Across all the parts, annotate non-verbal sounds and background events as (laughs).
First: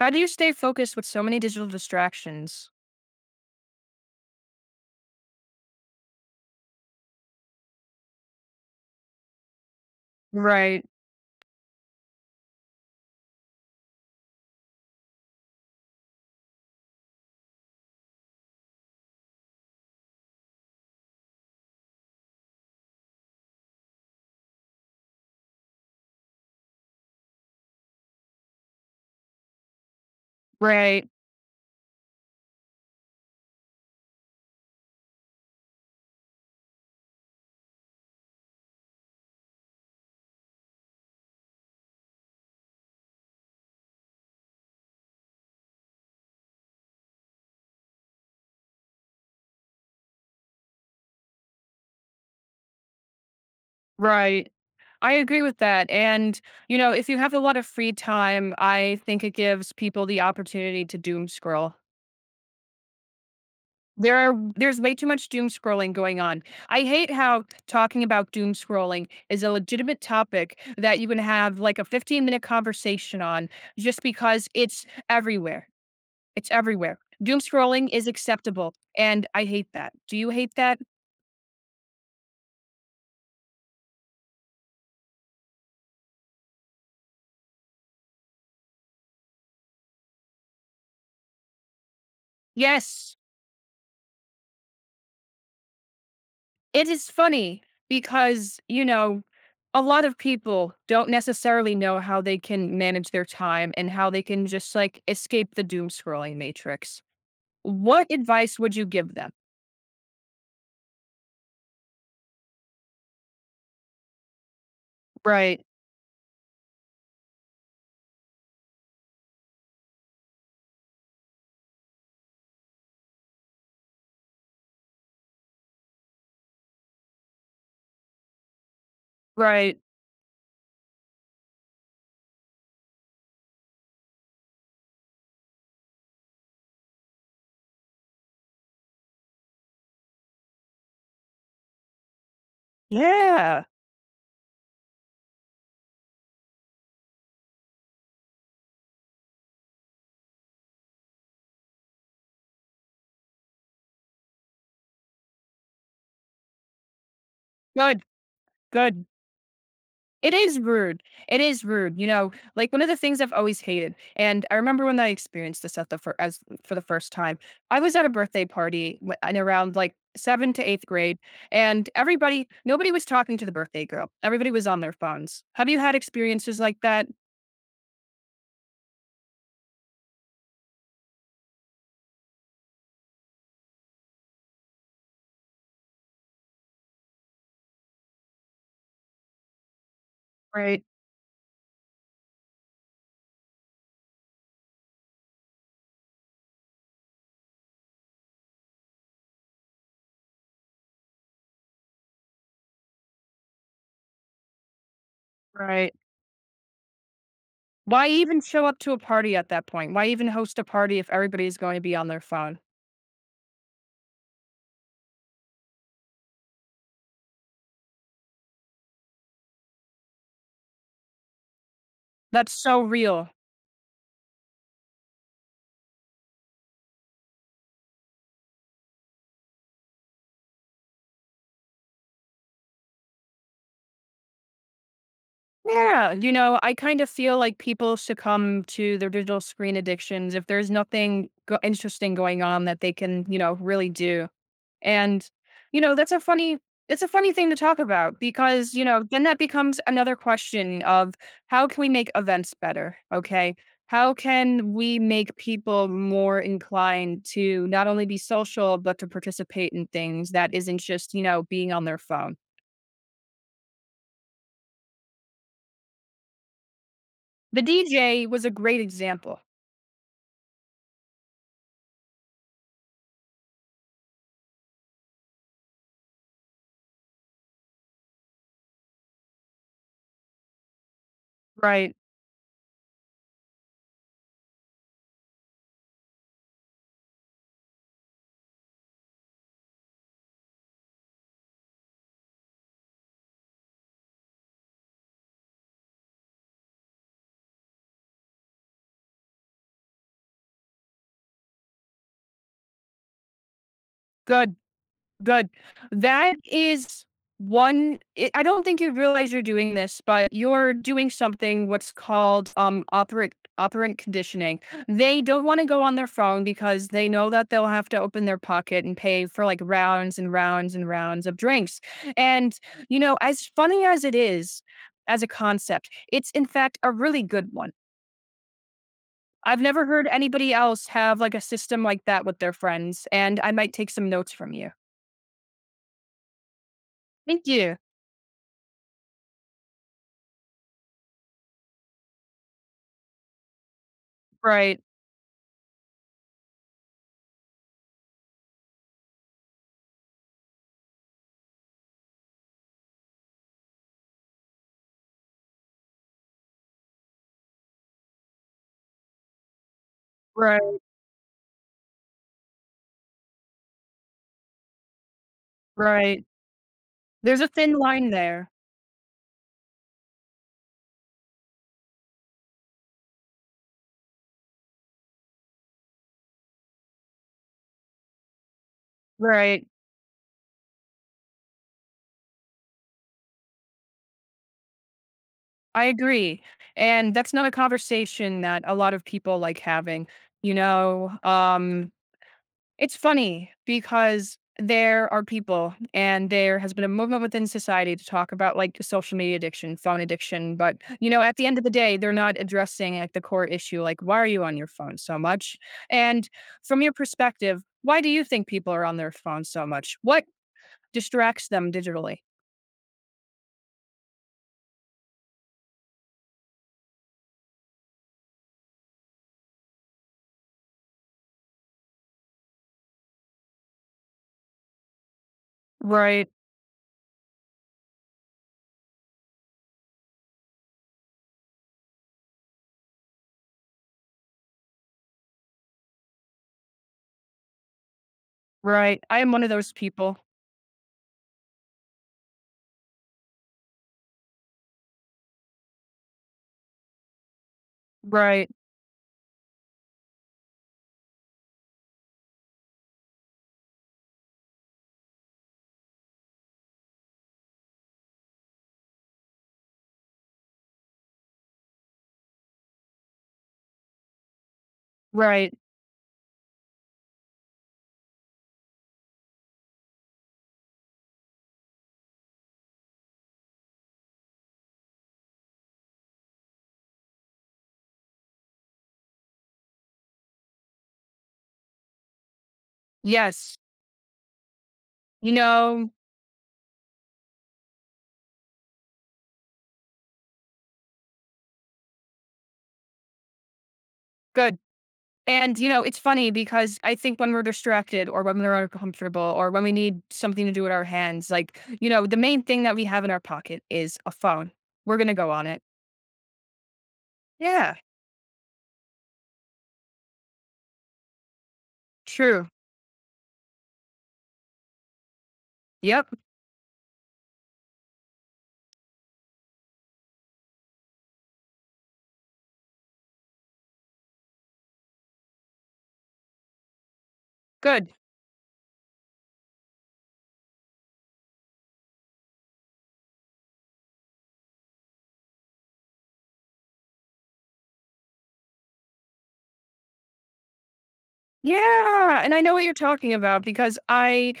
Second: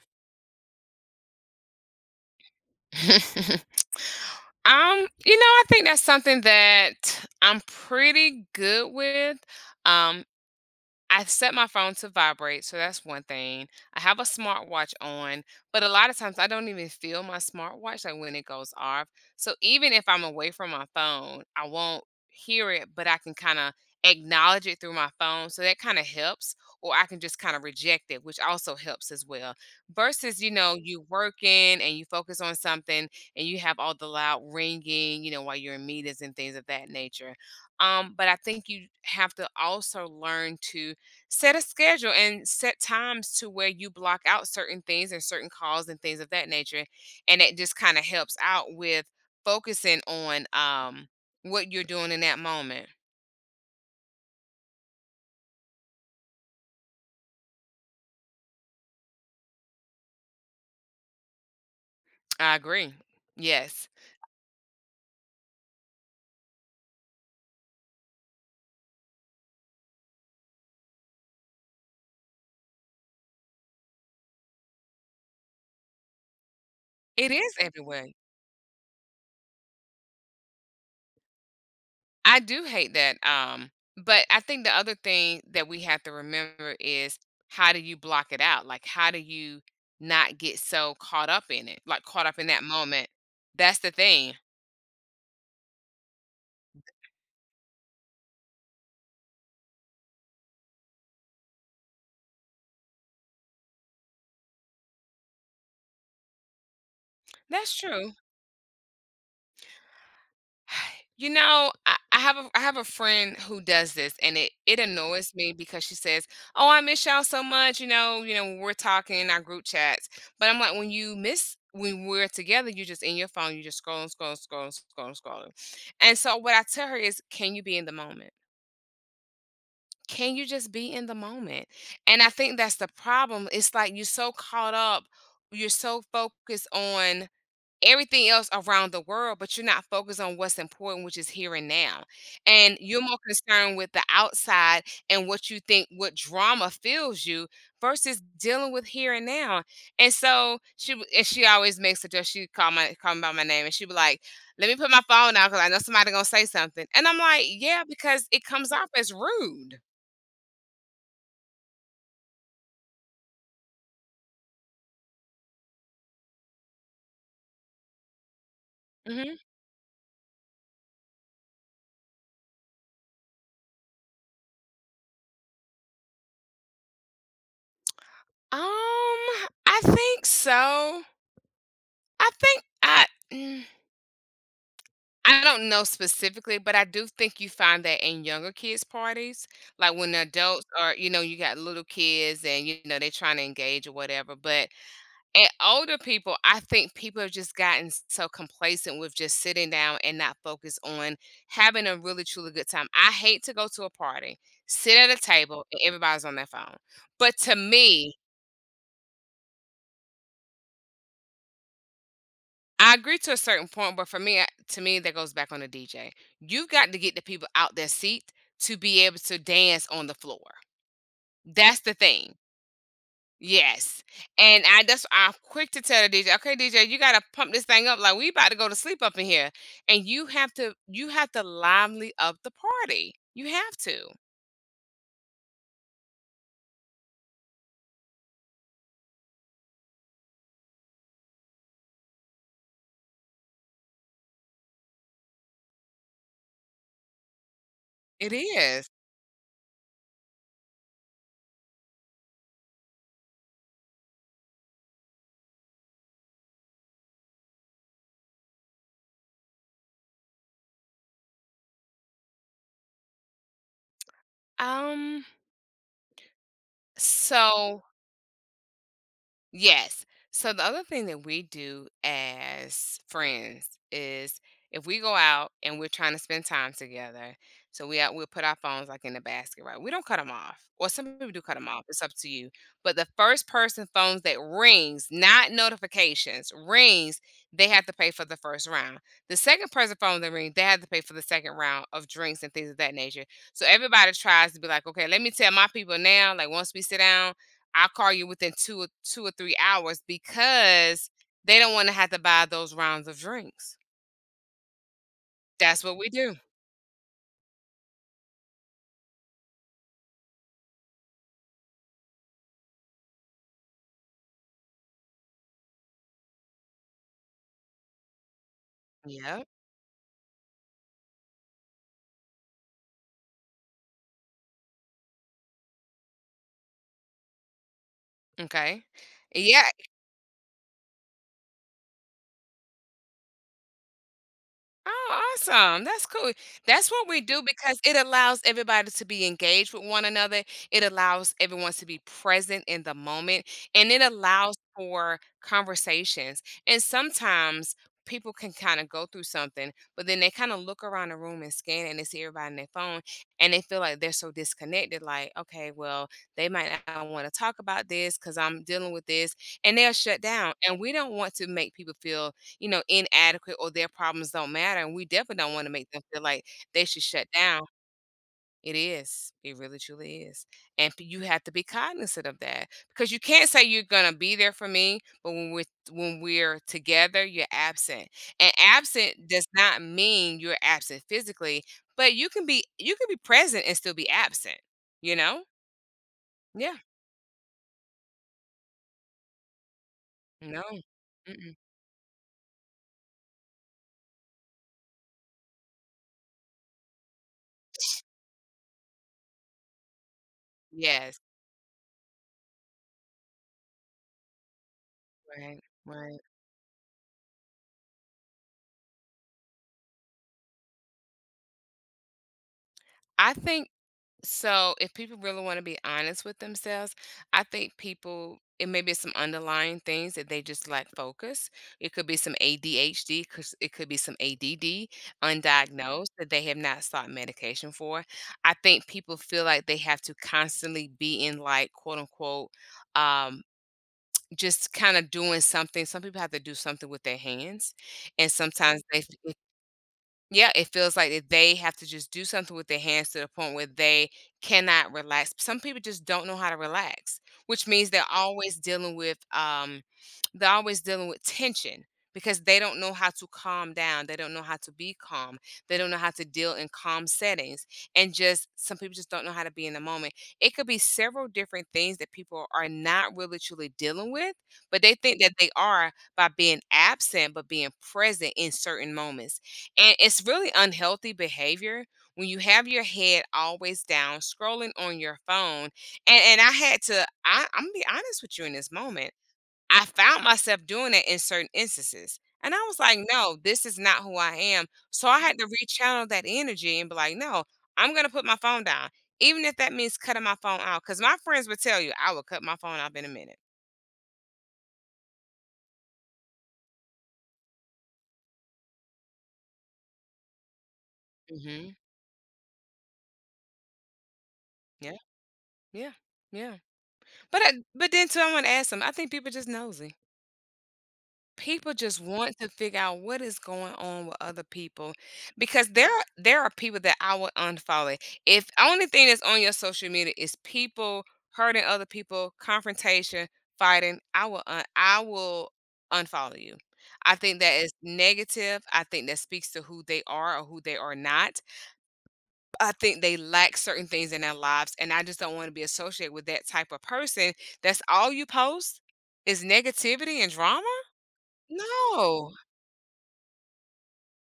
How do you stay focused with so many digital distractions? (laughs) I think that's something that I'm pretty good with. Um, Right, I set my phone to vibrate, so that's one thing. I have a smartwatch on, but a lot of times I don't even feel my smartwatch like when it goes off. So even if I'm away from my phone, I won't hear it, but I can kind of acknowledge it through my phone. So that kind of helps, or I can just kind of reject it, which also helps as well. Versus, you know, you right, working and you focus on something and you have all the loud ringing, you know, while you're in meetings and things of that nature, but I think you have to also learn to set a schedule and set times to where you block out certain things and certain calls and things of that nature, and it just kinda helps out with focusing on, what you're doing in that moment. right. I agree with that. And, you know, if you have a lot of free time, I think it gives people the opportunity to doom scroll. I agree. Yes. There's way too much doom scrolling going on. I hate how talking about doom scrolling is a legitimate topic that you can have like a 15-minute conversation on just because it's everywhere. It's everywhere. It Doom is scrolling everywhere. is acceptable and I hate that. Do you hate that? I do hate that, but I think the other thing that we have to remember is, how do you block it out? Like, how do you not get so caught up in it? Like, caught up in that moment. Yes. That's the thing. It is funny because, you know, a lot of people don't necessarily know how they can manage their time and how they can just like escape the doom scrolling matrix. That's What true. advice would you give them? You know, I have a friend who does this and it annoys me Right. because she says, "Oh, I miss y'all so much, you know, when we're talking in our group chats." But I'm like, "When you miss when we're together, you're just in your phone, you're just scrolling, scrolling, scrolling, scrolling, scrolling." And so what I tell her is, "Can you be in the moment? Right. Can you just be in the moment?" And I think that's the problem. It's like you're so caught up, you're so focused on everything else around the world, but you're not focused on what's important, which is here and now. And you're more Yeah. concerned with the outside and what you think, what drama fills you, versus dealing with here and now. And so she w- and she always makes a just she call me by my name and she be like, let me put my phone out because I know somebody gonna say something. And I'm like, yeah, Good. because it comes off Good. as rude. It is rude. It is rude, you know, like, one of the things I've always hated, and I remember when I experienced this at the fir as for the first time, I was at a birthday party w hmm in Um, around, like, 7th to 8th grade, and everybody nobody was talking to the birthday girl. Everybody was on their phones. Have you had experiences like that? I think so. I think I. mm, I don't know specifically, but I do think you find that in younger kids' parties, like when the adults Right, are, you know, you got little kids and you know they're trying to engage or whatever. But at older people, I think people have just gotten so complacent with just sitting down and not focus on having a really truly good time. I hate to go to a party, sit at a table, and right. everybody's on their phone. But to Why me, even show up to a party at that point? Why even host a party if everybody's going to be on their phone? I agree to a certain point, but for me, to me, that goes back on the DJ. You've got to get the people out their seat to be able to dance on the floor. That's the thing. That's so real. Yes, and I that's I'm quick to tell the DJ, okay, DJ, you got to pump this thing up like we about to go to sleep up in here, and you have to lively up the party. You have to. Yeah, you know, I kind of feel like people succumb to their digital screen addictions if there's nothing interesting going on that they can, you know, really do. And you know, that's a funny it's a funny thing to talk about It because, you is. know, then that becomes another question of how can we make events better, okay? How can we make people more inclined to not only be social but to participate in things that isn't just, you know, being on their phone? Um. The So DJ was a great example, Yes. So the other thing that we do as friends is, if we go out and we're trying to spend time together, so we out, we'll put our phones like in the basket, right? We don't cut them off, or some people do cut them off. right? It's up to you. But the first person phones that rings, not notifications, rings, they have to pay for the first round. The second person phone that rings, they have to pay for the second round of drinks and things of that nature. So everybody tries to be like, okay, let me tell my people now. Like once we sit down I'll call you within 2 or 2 or 3 hours because they don't wanna have to buy those rounds of drinks. Good. Good. That's what we That do. is one I don't think you realize you're doing this, but you're doing something what's called, operant conditioning. They don't wanna go on their phone because they know that they'll have to open their pocket and pay Yeah. for, like, rounds and rounds and rounds of drinks, and, you know, as funny as it is, as a concept, it's, in fact, a really good one. Okay. I've Yeah. never heard anybody else have, like, a system like that with their friends, and I might take some notes from you. Oh, awesome. That's cool. That's what we do Thank you. because it allows everybody to be engaged with one another. It allows everyone to be present in the moment and it allows Right. for conversations. And sometimes people can kind of go through something, but then they kind of look around the room and scan and they see everybody on their phone and they feel like they're so disconnected. Like, okay, well, they might not want to talk about this because I'm dealing with this and they'll shut down. Right, And we don't want to make people feel, you know, inadequate or their problems don't matter, and we definitely don't wanna make them feel right. like they should shut There's a down. thin line there. It is. It really truly is, and p you have to be cognizant of that, because you can't say you're gonna be there for me, but when we're together, you're absent, and absent does Right. not mean you're absent physically, but you can be present and still be absent, you know? I agree. Yeah. And that's not a conversation that a lot of people like having, you No. know? Mm-mm. It's funny because there are people and there has been a movement within society to talk about like social media addiction, phone addiction, but you Yes. know, at the end of the day, they're not addressing like the core issue, like why are you on your phone so much? Right. Right. And from your perspective, why do you think people are on their phone so much? What distracts them digitally? I think, so if people really want to be honest with themselves, I think people it may be some underlying things that they just lack focus. It could be some ADHD, 'cause it could be some ADD, undiagnosed Right. that they have not sought medication for. I think people feel like they have to constantly be in like quote unquote, um just kind of doing something. Some people have to do something with their hands, and Right. I am one of those people. yeah, it feels like that they have to just do something with their hands to the point where they cannot relax. Some people just don't know how to relax, which means Right. They're always dealing with tension because they don't know how to calm down. They don't know how to be calm. They don't know how to deal in calm settings. And just some people just don't know how to be in the moment. It could be several different things that people are not really truly dealing with, but they think that they Right. are by being absent, but being present in certain moments, and it's really unhealthy behavior when you have your head always down, scrolling on your phone. And I had to I, I'm gonna be honest with you in this moment. I found myself doing it in certain instances. And I was like, no, Yes. this is not who I am. So I You had to know, rechannel that energy and be like, no, I'm gonna put my phone down. Even if that means cutting my phone out. Because my friends would tell you I would cut my phone off in a minute. good. And, you know, it's funny because I think when we're distracted or when we're uncomfortable or when we need something to do with our hands, like, hmm you know, the main thing that we have in our pocket is a phone. Yeah, We're going to go on it. yeah, yeah. Yeah. But then too, I want to ask them. I think people just nosy. People just want True. to figure out what is going on with other people because Yep. there are people that I would unfollow. If only thing that's on your social media is people hurting other people, confrontation, fighting, I will unfollow you. I think that is Good. negative. I think that speaks to who they are or who they are not. I think they lack certain things in their lives and I just don't want to be associated with that type of person. That's all you post is negativity and drama? Yeah. No. And I know what you're talking about because I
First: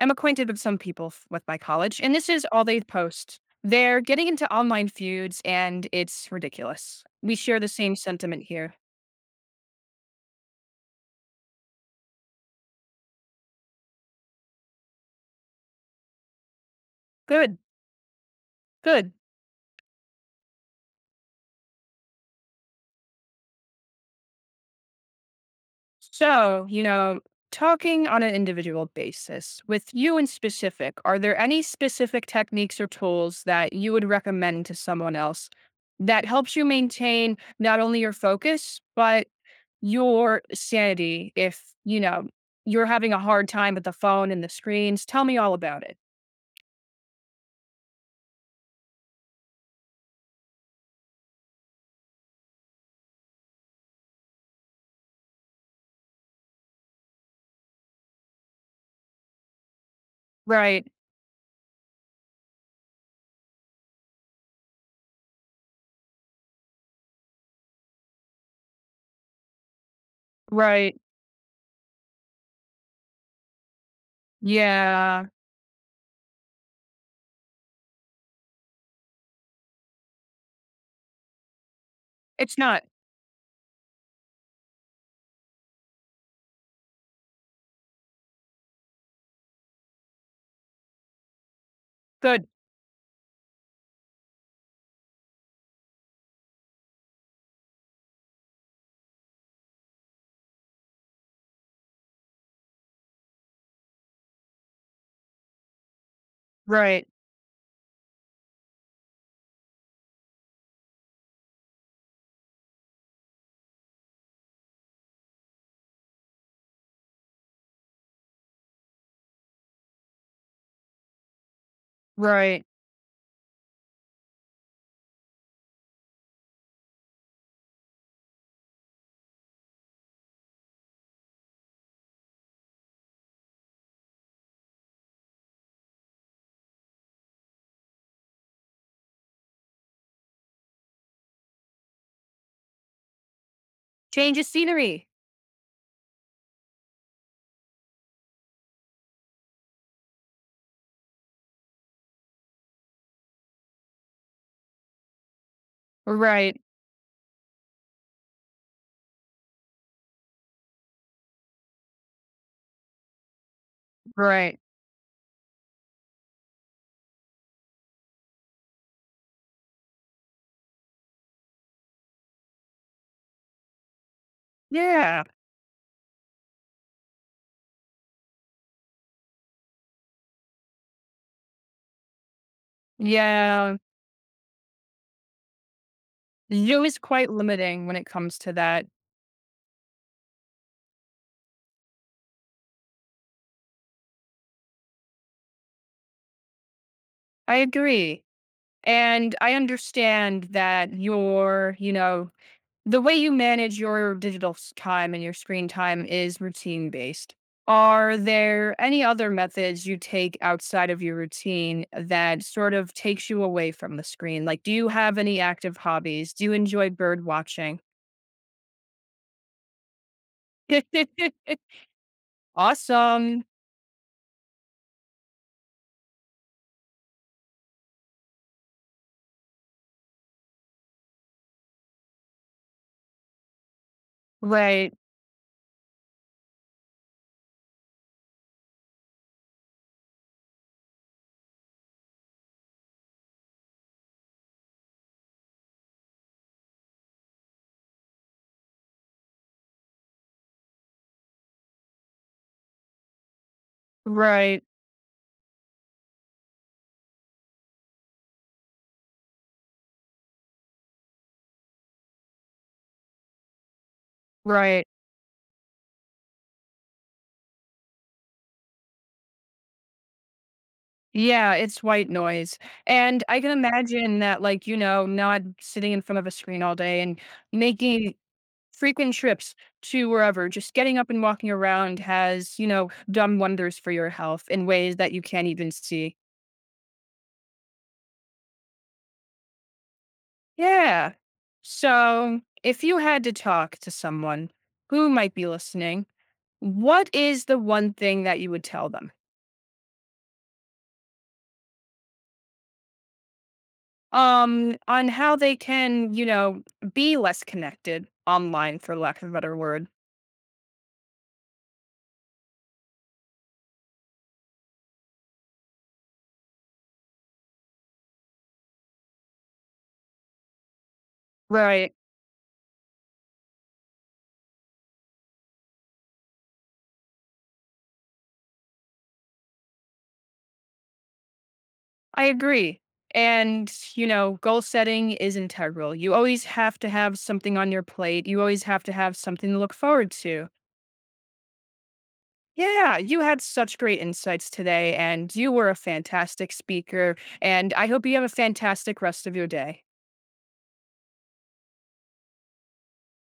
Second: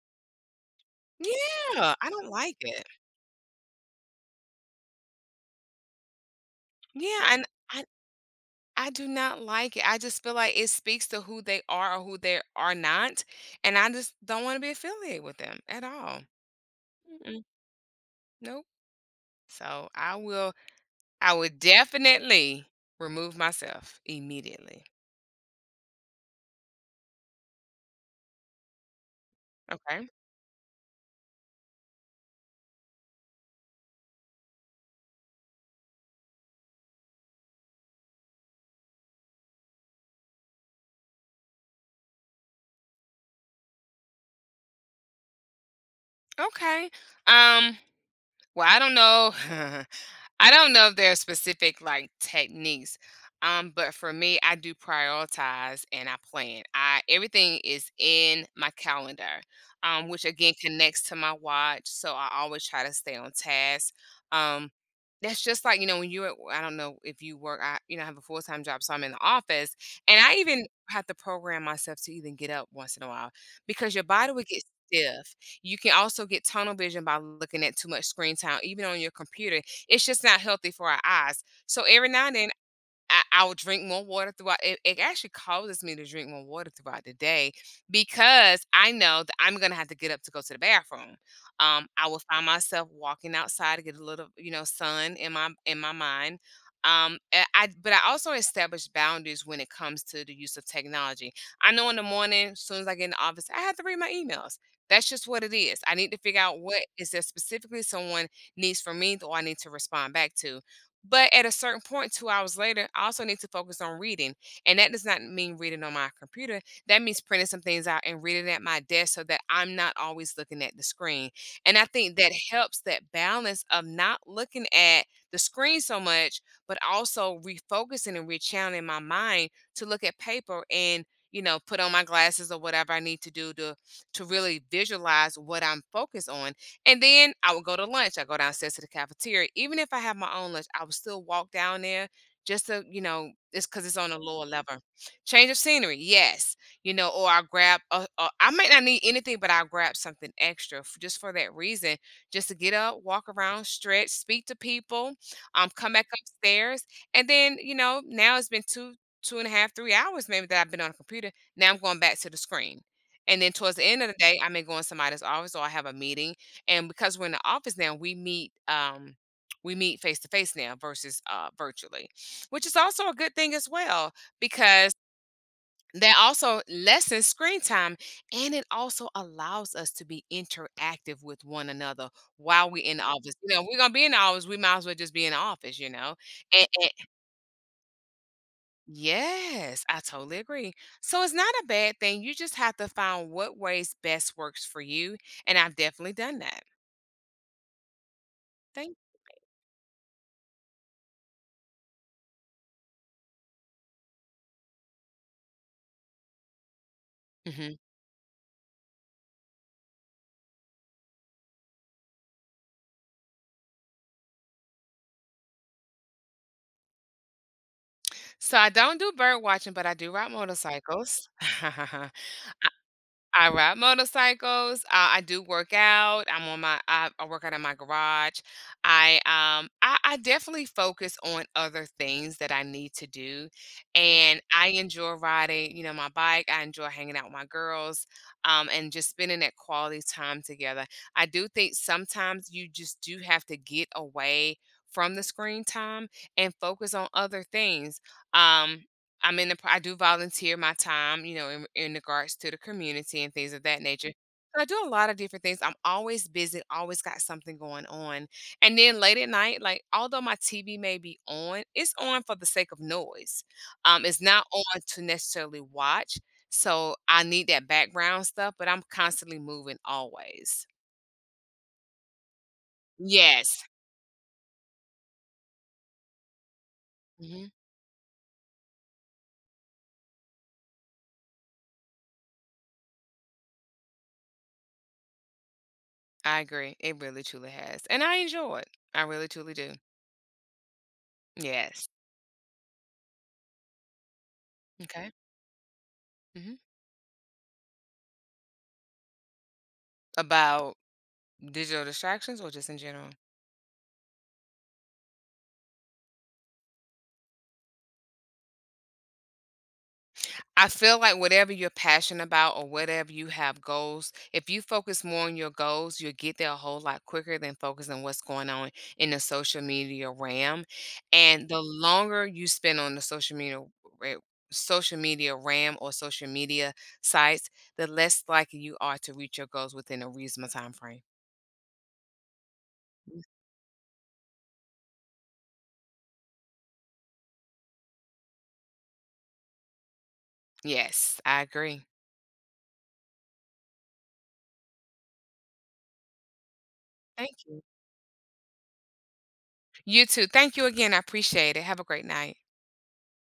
I'm acquainted with some people with my Yeah, college, I and this don't is like all they it. post. They're getting into online feuds, and it's ridiculous. Yeah, We and share the I same sentiment here. I do not like it. I just feel like it speaks to who they are or who they are not, and I just don't want to be affiliated with them at all. Mm-mm, Good, nope. good. So I will I would definitely remove myself immediately. So, you know, talking on an individual basis, with Okay. you in specific, are there any specific techniques or tools that you would recommend to someone else that helps you maintain not only your focus, but your sanity if, you know, you're having a hard time with the phone and the screens? Tell me all about it. Okay. Um, well, I don't know. (laughs) I don't know if there are specific like techniques, but for me, I do prioritize and I plan. I Everything is in my calendar, which again Right, connects to my watch, so I always try to stay on task. Um, that's just like you know I don't know if you work. I You know I have a full time job, so I'm in the office, and I even right, have to program myself to even get up once in a while because your body would get yeah. stiff. You can also get tunnel vision by looking at too much screen time, even on your computer, it's just not healthy for our eyes. So every now and then It's not I'll drink more water throughout. It actually causes me to drink more water throughout the day because I know that I'm gonna have to get up to go to the bathroom. I will find good. myself walking outside to get a little, you know, sun in my mind. I but I also establish boundaries when it comes to the use of technology. I know in the morning, as soon as I get in the office, I have to read my emails. That's just what it is. I need to figure out what Right, is there specifically someone needs from me or I need to respond back to, but at a certain point, 2 hours later, I also need to focus on reading, and that does not mean reading on my computer. That means printing some things out and reading at my desk so that I'm not always looking at the screen, and I think that right. helps that balance of not looking at the screen so much, but also refocusing and rechanneling my mind to look at paper and, put on my glasses or whatever I need to do to really visualize what I'm focused on, and then I would go to lunch. I go downstairs to the cafeteria. Even if I have my own lunch, I would still walk down there just to, it's because it's on a Change of lower level. scenery. Change of scenery, yes. Or I'll grab, a, I might not need anything, but I'll grab something extra just for that reason, just to get up, walk around, stretch, speak to people, come back Right, upstairs. And then, now it's been two, two and a half, 3 hours maybe that I've been on a computer. Now I'm going back to the screen. And then towards the end of the day, I right. may go in somebody's office or I have a meeting, and because we're in the office now, we meet face to face now versus virtually, which is also a good thing as well, because Yeah, that also lessens screen time and it also allows us to be interactive with one another while we're in the office. If yeah. we're gonna be in the office, we might as well just be in the office, and, Zoo and is quite limiting when it comes to that. yes, I totally agree. So it's not a bad thing, you just have to find what ways best works for you, and I've definitely done that. I agree. Thank. And I understand that your, you know, the way you manage your digital time and your screen time is routine based. Mhm. Are there any other methods you take outside of your routine that sort of takes you away from the screen? Like, do you have any active hobbies? Do you enjoy bird watching? So I don't do bird watching, but I do ride motorcycles. (laughs) (laughs) I Awesome. I ride motorcycles. I do work out. I'm on my. I work out in my garage. I definitely focus on other things that I need to do, and I Right, enjoy riding. My bike. I enjoy hanging out with my girls, and just spending that quality time together. I do think sometimes you just do have to get away from the screen time and focus on other things. Um, I'm in the pro I do volunteer my time, in regards to the community and things of that nature. So right, I do a lot of different things. I'm always busy, always got something going on. And then late at night, like although my TV may be on, it's on for the sake of noise. It's not on right. to necessarily watch. So I need that background stuff, but I'm constantly moving always. Yeah, it's white noise. And I can Yes. imagine that, like, you know, not sitting in front of a screen all day and Hmm. making frequent trips to wherever, just getting up and walking around has, you know, done wonders for your health in ways that you can't even see. I agree. It really truly has. And I enjoy it. I really truly do. Yeah. Yes. So, if you had to talk to someone who Okay. might be listening, Hmm. what is the one thing that you would tell them? About. Digital distractions or just in general? On how they can, you know, be less connected online, for lack of a better word. I feel like whatever you're passionate about or whatever you have goals, if you focus more on your goals, you'll get there a whole lot quicker than focusing what's going on in the social media RAM. And the Right. longer you spend on the social media ra- social media RAM or social media sites, the less likely you are to reach your goals within a reasonable time frame. I agree. And, you know, goal setting is integral. You always have to have something on your plate. You always have to have something to look forward to. Yes, I agree. Yeah, you had such great insights today, and you were a fantastic speaker. Thank you. And I hope you have a fantastic rest of your day. You too. Thank you again. I appreciate it. Have a great night.